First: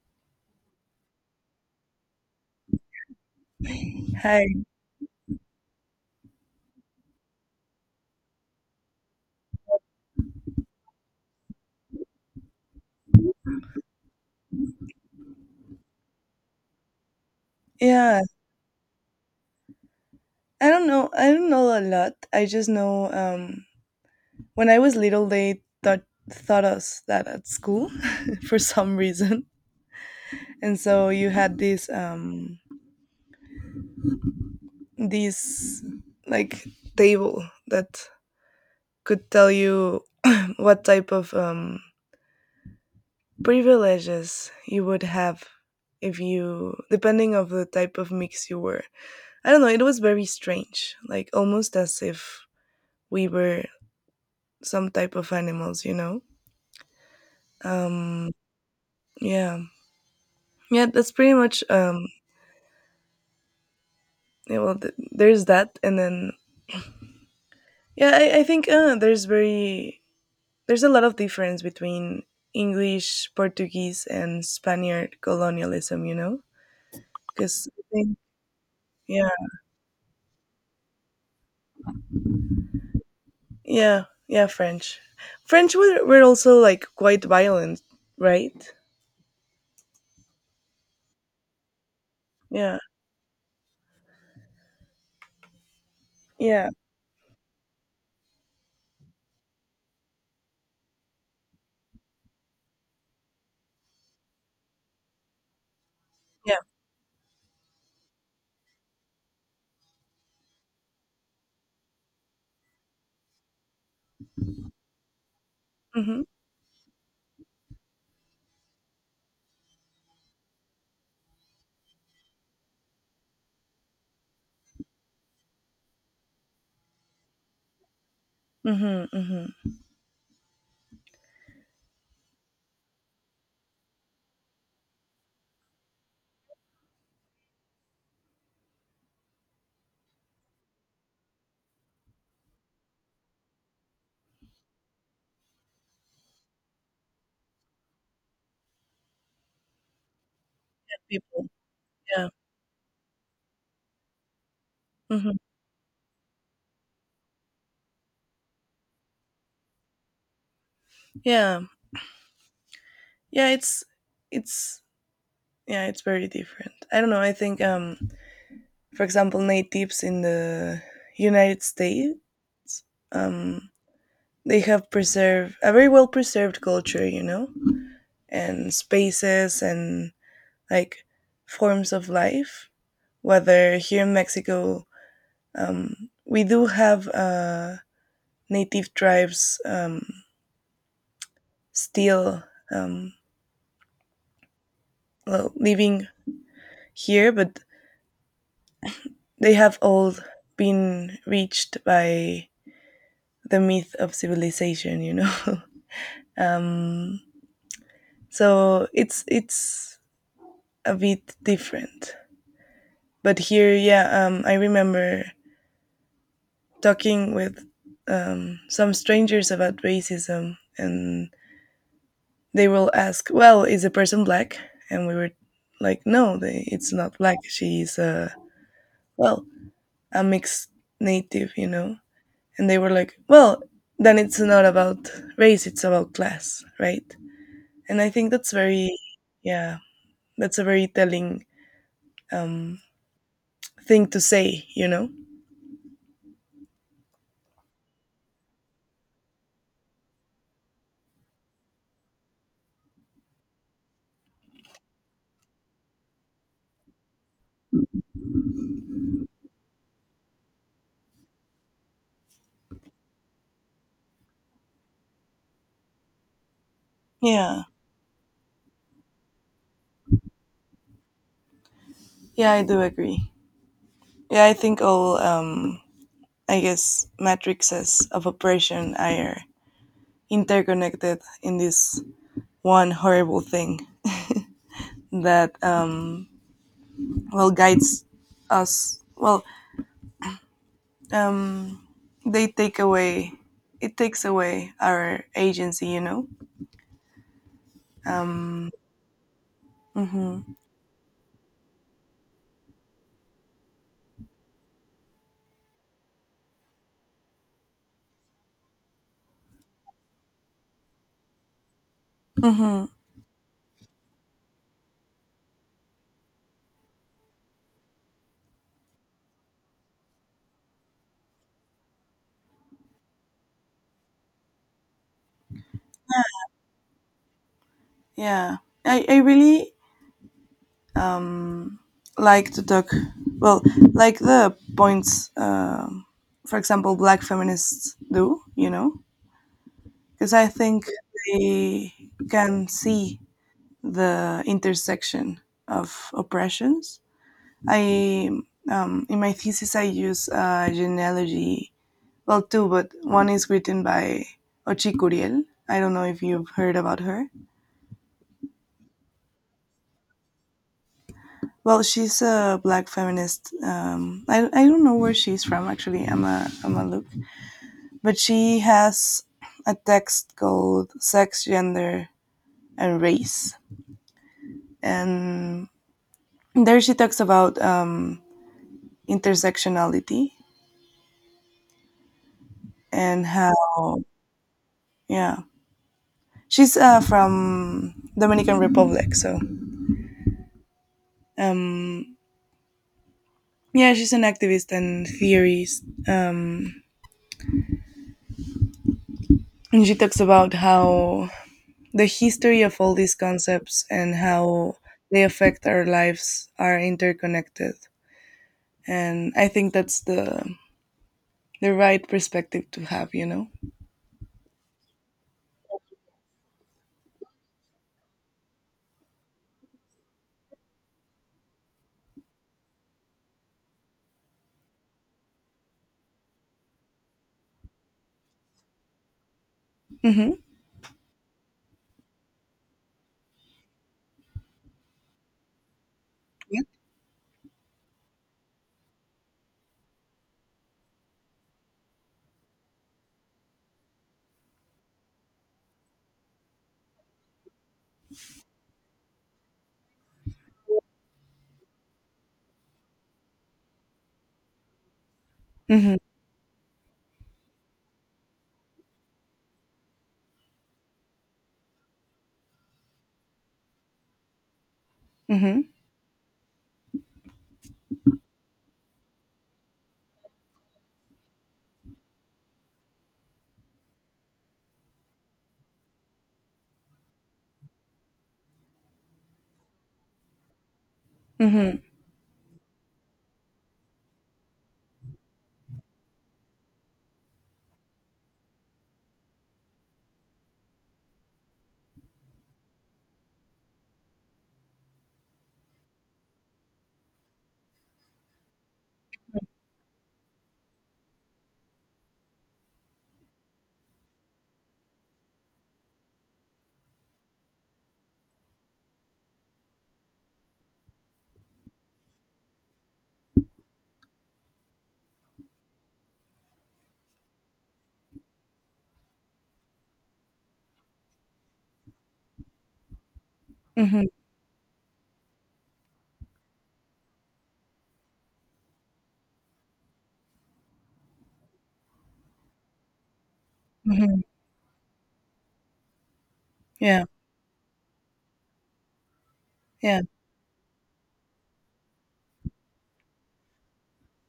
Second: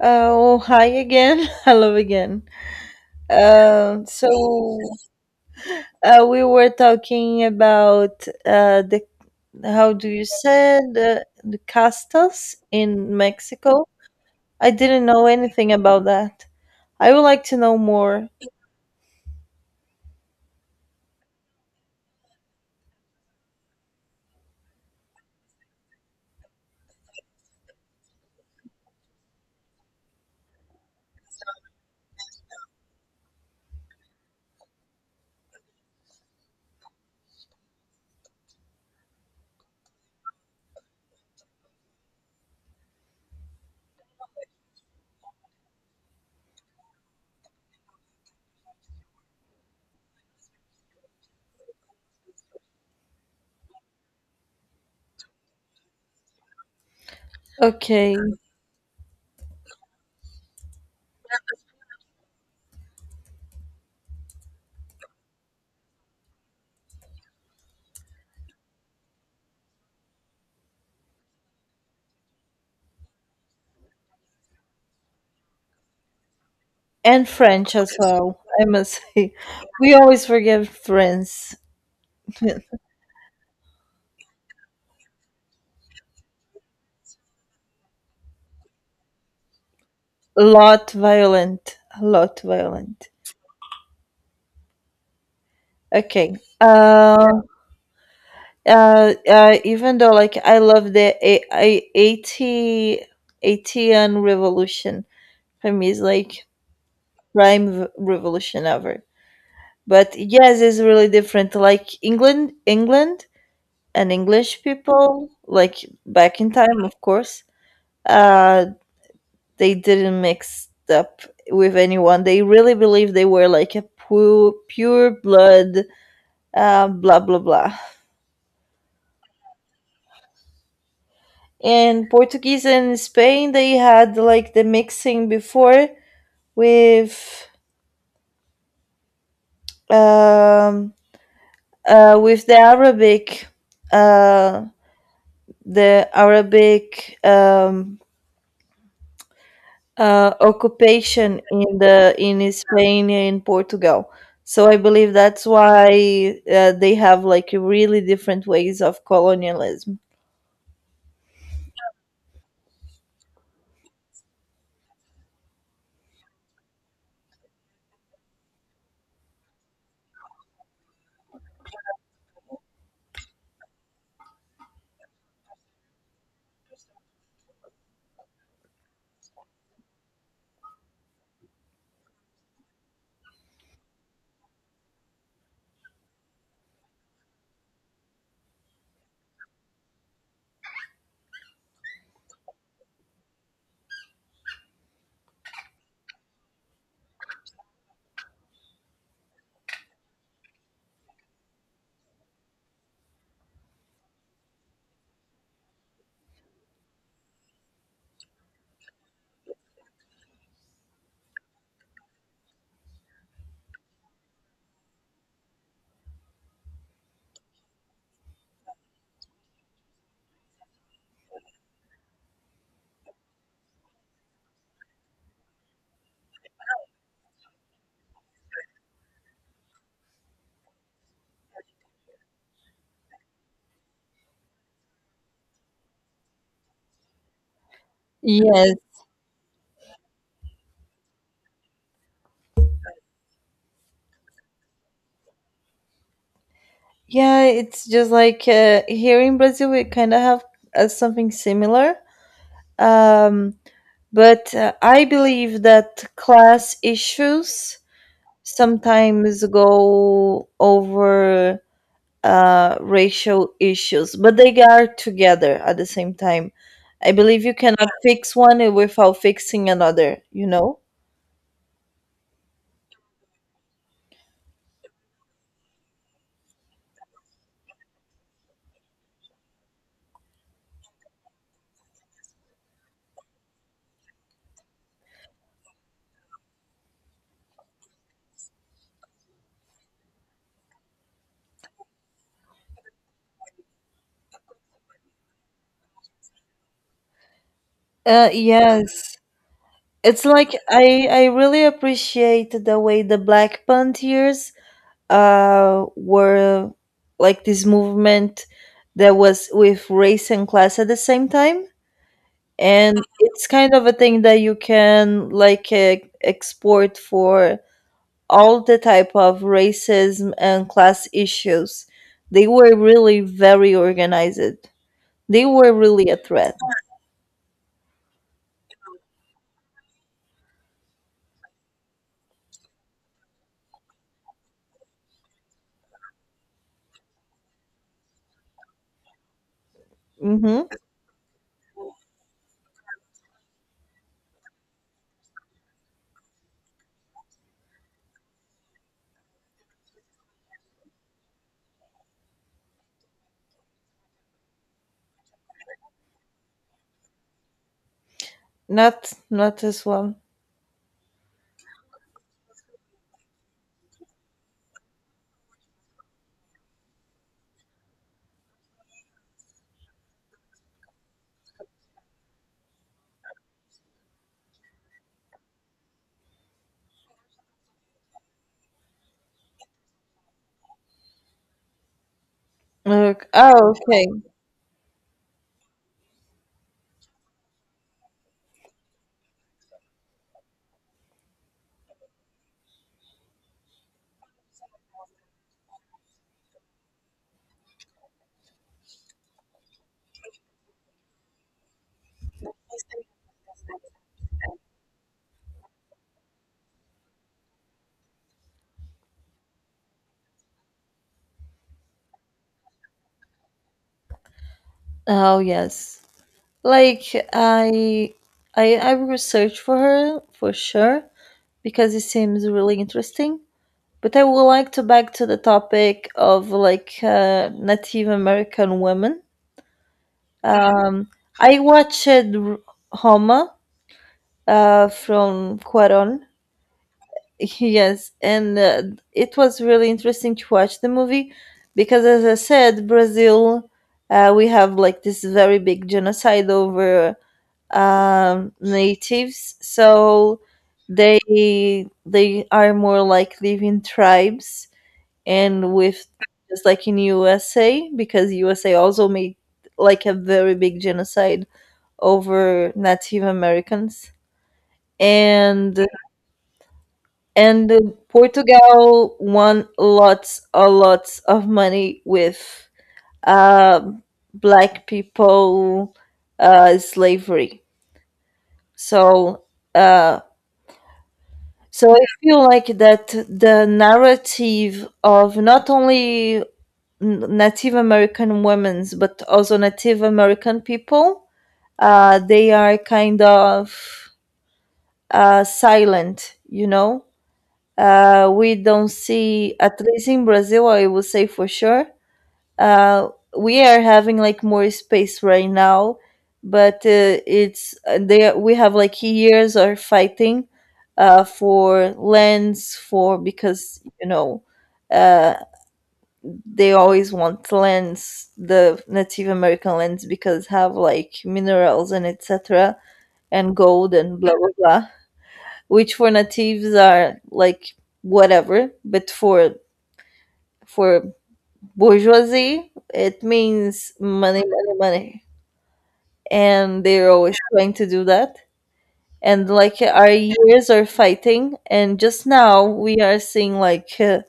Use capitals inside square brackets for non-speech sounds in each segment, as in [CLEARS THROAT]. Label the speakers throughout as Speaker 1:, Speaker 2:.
Speaker 1: Oh, hi again. [LAUGHS] Hello again. Uh,
Speaker 2: Hi.
Speaker 1: so we were talking about the how do you say the castas in Mexico? I didn't know anything about that. I would like to know
Speaker 2: Yeah,
Speaker 1: more.
Speaker 2: I don't know. I don't know a lot. I just know, when I was little, they thought thought us that at school [LAUGHS] for some reason, and so you had this like table that could tell you what type of privileges you would have if you depending of the type of mix you were. I don't know. It was very strange, like almost as if we were some type of animals, you know.
Speaker 1: Okay,
Speaker 2: Um, yeah. Yeah, that's pretty much, yeah, well, there's that. And then, yeah, I think there's a lot of difference between English, Portuguese, and Spaniard colonialism, you know?
Speaker 1: and
Speaker 2: Because,
Speaker 1: French as well. I must
Speaker 2: yeah,
Speaker 1: say, [LAUGHS] we always forget French. [LAUGHS]
Speaker 2: yeah, yeah, French. French were also like quite violent, right?
Speaker 1: Lot violent. A lot
Speaker 2: Yeah,
Speaker 1: violent. Okay.
Speaker 2: yeah,
Speaker 1: Even though like I love the A I a- 80 ATN revolution for me is like
Speaker 2: yeah.
Speaker 1: prime v- revolution ever. But yes, it's really different. Like England and English people, like
Speaker 2: Mm-hmm,
Speaker 1: back in time, of course, uh, they didn't mix up with anyone. They really believed they were like a pure, pure blood, blah blah blah.
Speaker 2: mm-hmm, mm-hmm.
Speaker 1: And Portuguese and Spain they had like the mixing before with um with uh the Arabic occupation
Speaker 2: People,
Speaker 1: in the
Speaker 2: yeah,
Speaker 1: in Spain and Portugal. So I believe
Speaker 2: mm-hmm.
Speaker 1: that's why they have like really different ways of colonialism.
Speaker 2: Yeah, yeah. It's yeah, it's very different. I don't know. I think, for example, natives in the United States, um they have preserved a very well preserved culture, you know, and spaces and like forms of life, whether here in Mexico. um we do have native tribes, still, um well, living here, but they have all been reached by the myth of civilization, you know. [LAUGHS] um so it's a bit different, but here, yeah. I remember talking with some strangers about racism, and they will ask, well, is the person black? And we were like, no, it's not black, she's a, well, a mixed native, you know. And they were like, well, then it's not about race, it's about class, right? And I think that's
Speaker 1: Yes.
Speaker 2: very, yeah. That's a very telling, um, thing to say, you know?
Speaker 1: Yeah, it's just like here in Brazil we kind of have something similar. Um, But I believe that class issues sometimes go over racial issues, but they are together at the same time. I believe you
Speaker 2: Yeah,
Speaker 1: cannot fix one without fixing another, you know?
Speaker 2: yeah, I do agree. Yeah, I think all, I guess, matrices of oppression are interconnected in this one horrible thing that, well, guides us. Well, um, they take away, it takes away our agency, you know? Um,
Speaker 1: Yes. It's like
Speaker 2: hmm.
Speaker 1: I really appreciate the way the Black Panthers were like this movement that was with race and class at the same time.
Speaker 2: Hmm.
Speaker 1: And it's kind of a thing that you can like e- export for all the type of racism and class issues. They were really very organized, they were really a threat.
Speaker 2: Yeah. I really, um, like to talk, well, like the points, for example, black feminists do, you know, because I
Speaker 1: Mm-hmm.
Speaker 2: think they can see the intersection of oppressions. I, in my thesis, I use a genealogy, well, two, but one is written by Ochi Curiel. I don't know if you've heard about her.
Speaker 1: Not not this one.
Speaker 2: Well, she's a black feminist. I don't know where she's from actually. I'm a look, but she has a text called "Sex, Gender, and Race," and there she talks about, intersectionality, and
Speaker 1: Look, oh
Speaker 2: how,
Speaker 1: okay.
Speaker 2: yeah, she's from Dominican Republic. So, um, yeah, she's an activist and theorist, and she talks about how the history of all these concepts and how they affect our lives are interconnected. And I think that's the right perspective to have, you know?
Speaker 1: Oh yes, like i I will search for her for sure because it seems really interesting. But I would like to back to the topic of like Native American women.
Speaker 2: Mm-hmm.
Speaker 1: Um, I watched Roma, from Cuaron.
Speaker 2: Yeah.
Speaker 1: [LAUGHS] Yes, and it was really interesting to watch the movie because, as I said, Brazil, we have like this very big genocide over natives. So they they are more like living tribes and
Speaker 2: Mm-hmm.
Speaker 1: with just like in USA because USA also made like a very big genocide over Native Americans
Speaker 2: Mm-hmm.
Speaker 1: and and Portugal won lots a lots of money with uh, black people slavery, so uh,
Speaker 2: Mm-hmm.
Speaker 1: so I feel like that the narrative of not only Native American women's, but also Native American people, they are kind of silent, you know. We don't see, at least in Brazil, I would say for sure, uh, we are having like more space right now, but it's they we have like years of fighting for lands for because you know uh, they always want lands, the Native American lands, because have like minerals and etc. and gold
Speaker 2: Mm-hmm.
Speaker 1: and blah blah blah, which for natives are like whatever, but for bourgeoisie it means
Speaker 2: Hmm.
Speaker 1: money, money, money, and
Speaker 2: Yeah.
Speaker 1: they're always trying to do that. And like
Speaker 2: Yeah.
Speaker 1: our years are fighting, and just now we are seeing like uh,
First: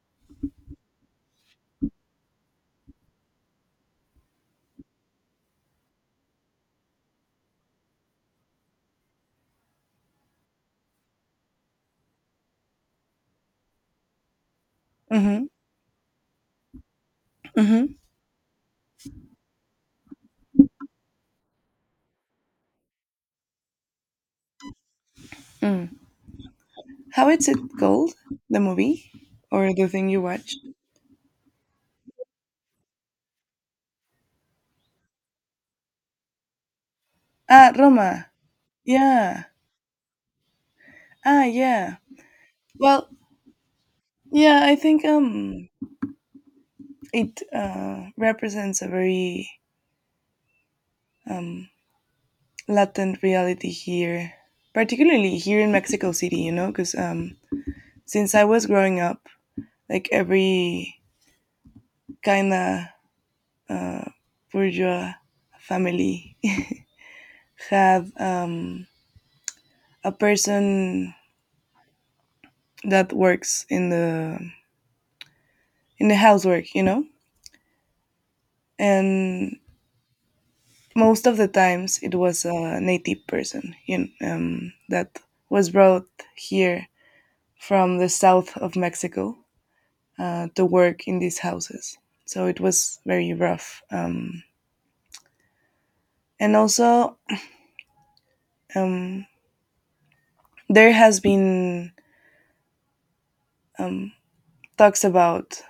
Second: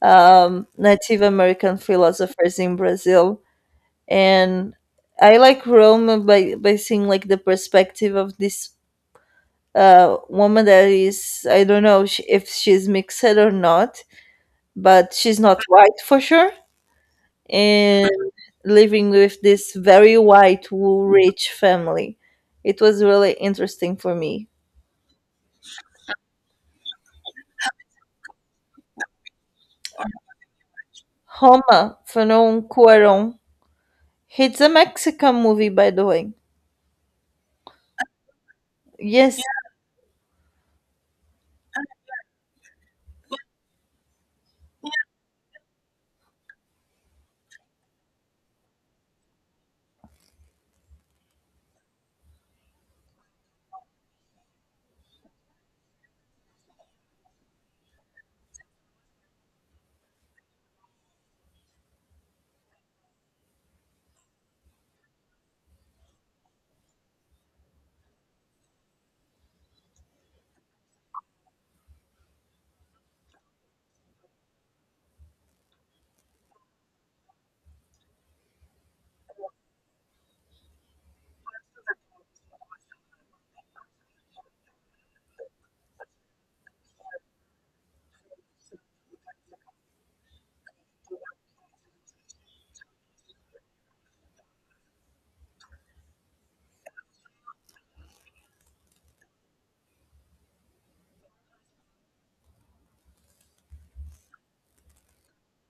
Speaker 1: um, Native American philosophers in Brazil. And I like Rome by seeing like the perspective of this woman that is I don't know if she's mixed or not, but she's
Speaker 2: Mm-hmm.
Speaker 1: not white for sure,
Speaker 2: Mm-hmm.
Speaker 1: and living with this very white rich family. It was really interesting for me.
Speaker 2: Mm. How is it called? The movie? Or the thing you watched?
Speaker 1: Roma, Fernão Cuarón. It's a Mexican movie, by the way.
Speaker 2: Ah, Roma.
Speaker 1: Yes.
Speaker 2: Yeah. Ah, yeah. Well, yeah, I think, it represents a very, um latent reality here, particularly here in Mexico City, you know, because, since I was growing up, like every kind of bourgeois family [LAUGHS] had, a person that works in the housework, you know, and most of the times it was a native person, you know, that was brought here from the south of Mexico, to work in these houses. So it was very rough. And also, um, there has been, um, talks about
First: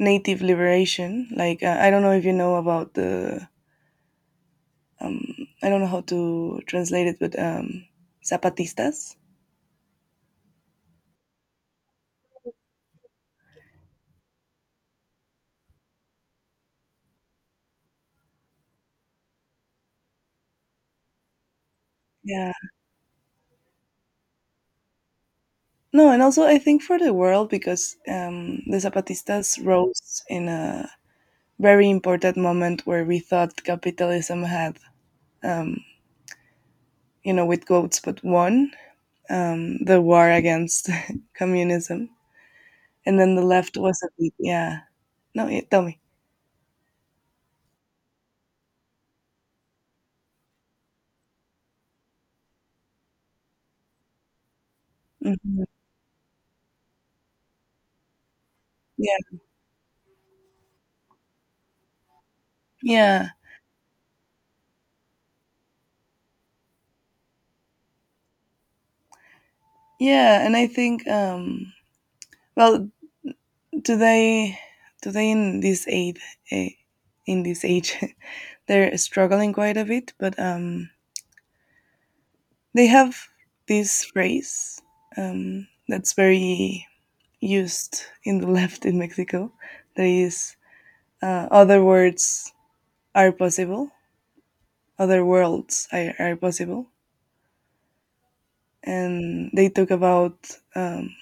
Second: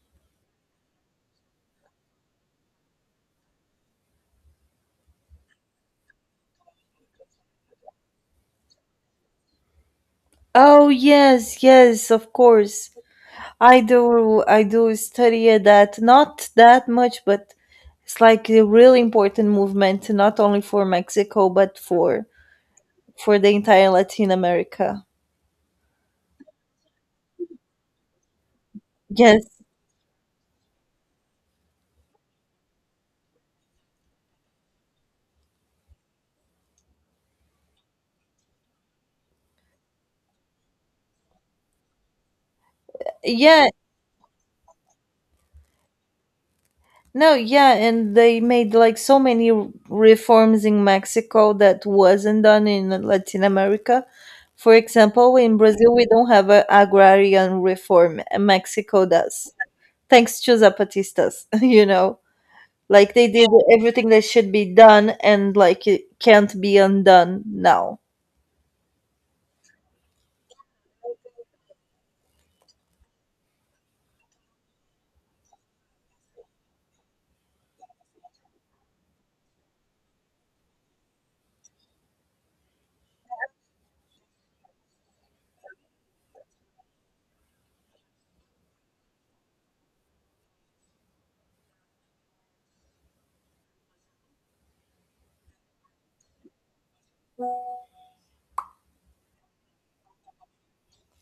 Speaker 2: native liberation. Like, I don't know if you know about the, um, I don't know how to translate it, but, zapatistas.
Speaker 1: Oh, yes, yes, of course. I do study that not that much, but it's like a really important movement, not only for Mexico but for
Speaker 2: Yeah.
Speaker 1: for the entire Latin America.
Speaker 2: No, and also I think for the world because, the
Speaker 1: Yes.
Speaker 2: Zapatistas rose in a very important moment where we thought capitalism had, um, you know, with goats, but won, the war against [LAUGHS] communism. And then the
Speaker 1: Yeah.
Speaker 2: left was a bit, yeah. No, yeah, tell me.
Speaker 1: No, yeah, and they made like so many reforms in Mexico that wasn't done in Latin America. For example, in
Speaker 2: Hmm.
Speaker 1: Brazil we don't have an agrarian reform, and Mexico
Speaker 2: Yeah,
Speaker 1: does. Thanks to Zapatistas, [LAUGHS] you know. Like they
Speaker 2: yeah,
Speaker 1: did everything that should be done and like it can't be undone now.
Speaker 2: yeah. And I think, well, today, today in this aid, eh, in this age, [LAUGHS] they're struggling quite a bit, but, they have this phrase, that's very used in the [LAUGHS] left in Mexico. There is, other words are possible, other worlds are possible, and they talk about, um,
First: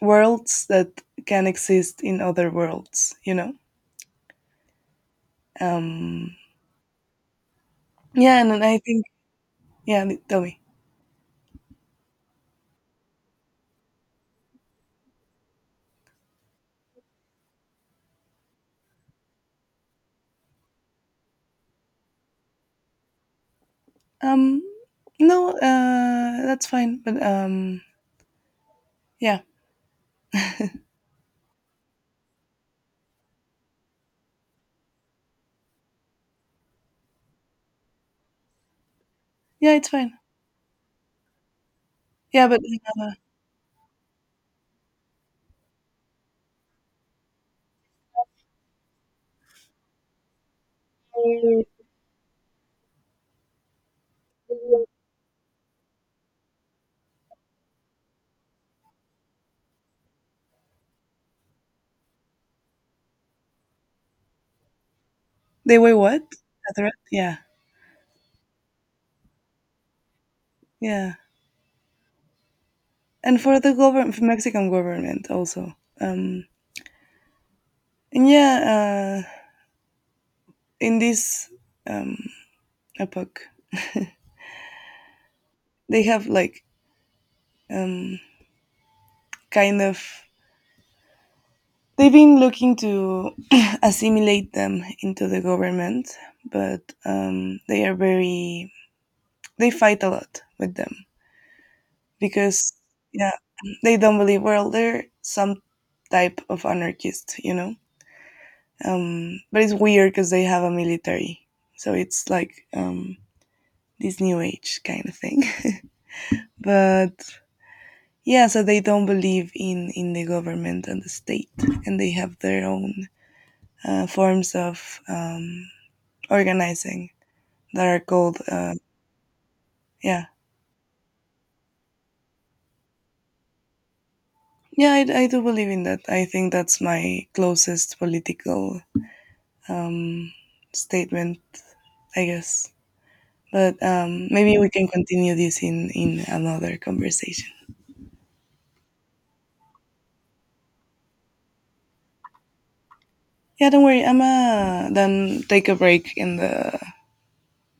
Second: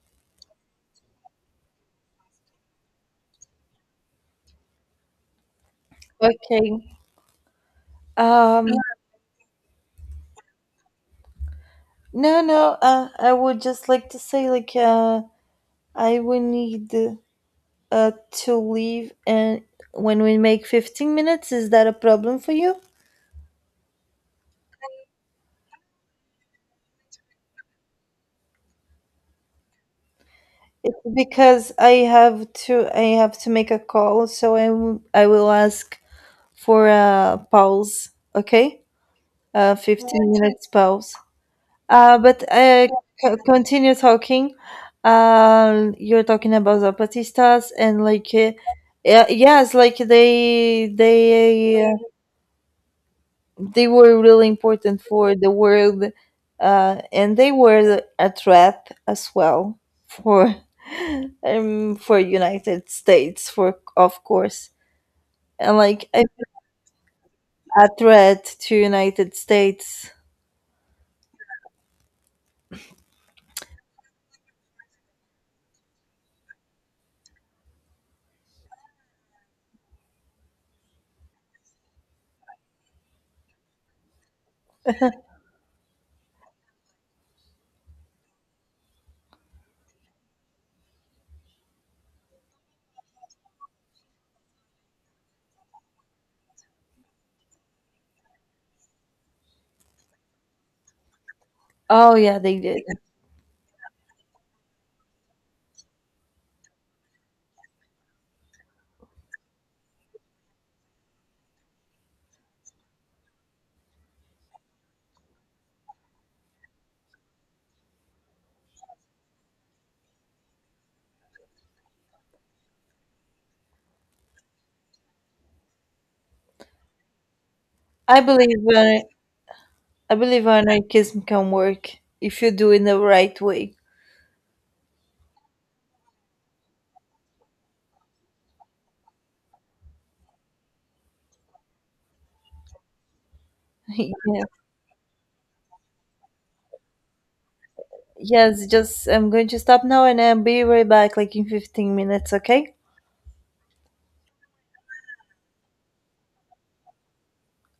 Speaker 2: worlds that can exist in other worlds. You know, um,
Speaker 1: Okay.
Speaker 2: yeah, and then
Speaker 1: Um
Speaker 2: I think, yeah. Tell me,
Speaker 1: no no I would just like to say like I will need uh to leave, and when we make 15 minutes is that a problem for you?
Speaker 2: um, no, that's fine, but, yeah,
Speaker 1: It's because I have to make a call so I will ask for a pause, okay?
Speaker 2: yeah,
Speaker 1: Uh,
Speaker 2: it's fine,
Speaker 1: 15 minutes pause. Uh, but
Speaker 2: yeah, but
Speaker 1: uh,
Speaker 2: uh,
Speaker 1: continue talking. You're talking about Zapatistas and like, yeah, yes, like they were really important for the world, and they were a threat as well for for United States for of course, and
Speaker 2: they were
Speaker 1: like
Speaker 2: what? A threat? Yeah,
Speaker 1: a threat to United States.
Speaker 2: yeah, and for the government, for Mexican government also, um, and yeah, in this. Um, a puck. [LAUGHS] They have like, um, kind of, they've been looking to [CLEARS THROAT] assimilate them into the government, but, they are very they fight a lot with them
Speaker 1: Oh yeah, they
Speaker 2: because,
Speaker 1: did.
Speaker 2: yeah, they don't believe, well, they're some type of anarchist, you know. But it's weird because they have a military, so it's like, this new age kind of thing. [LAUGHS] But yeah, so they don't believe in the government and the state, and they have their own, forms of, organizing that are
Speaker 1: I
Speaker 2: called.
Speaker 1: believe uh, I
Speaker 2: Yeah,
Speaker 1: believe anarchism can work if you do it the right way.
Speaker 2: yeah, I do believe in that. I think that's my closest political, um, statement, I guess. But,
Speaker 1: [LAUGHS] Yeah.
Speaker 2: maybe we can continue this in another conversation.
Speaker 1: Yes, just I'm going to stop now and I'll be right back like in 15 minutes, okay?
Speaker 2: Yeah, don't worry. I'm then take a break in the.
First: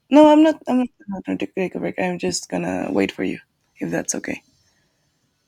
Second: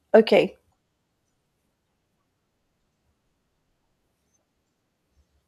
Speaker 2: No, I'm
Speaker 1: Okay.
Speaker 2: not. I'm not gonna take a break. I'm just gonna wait for you if that's okay.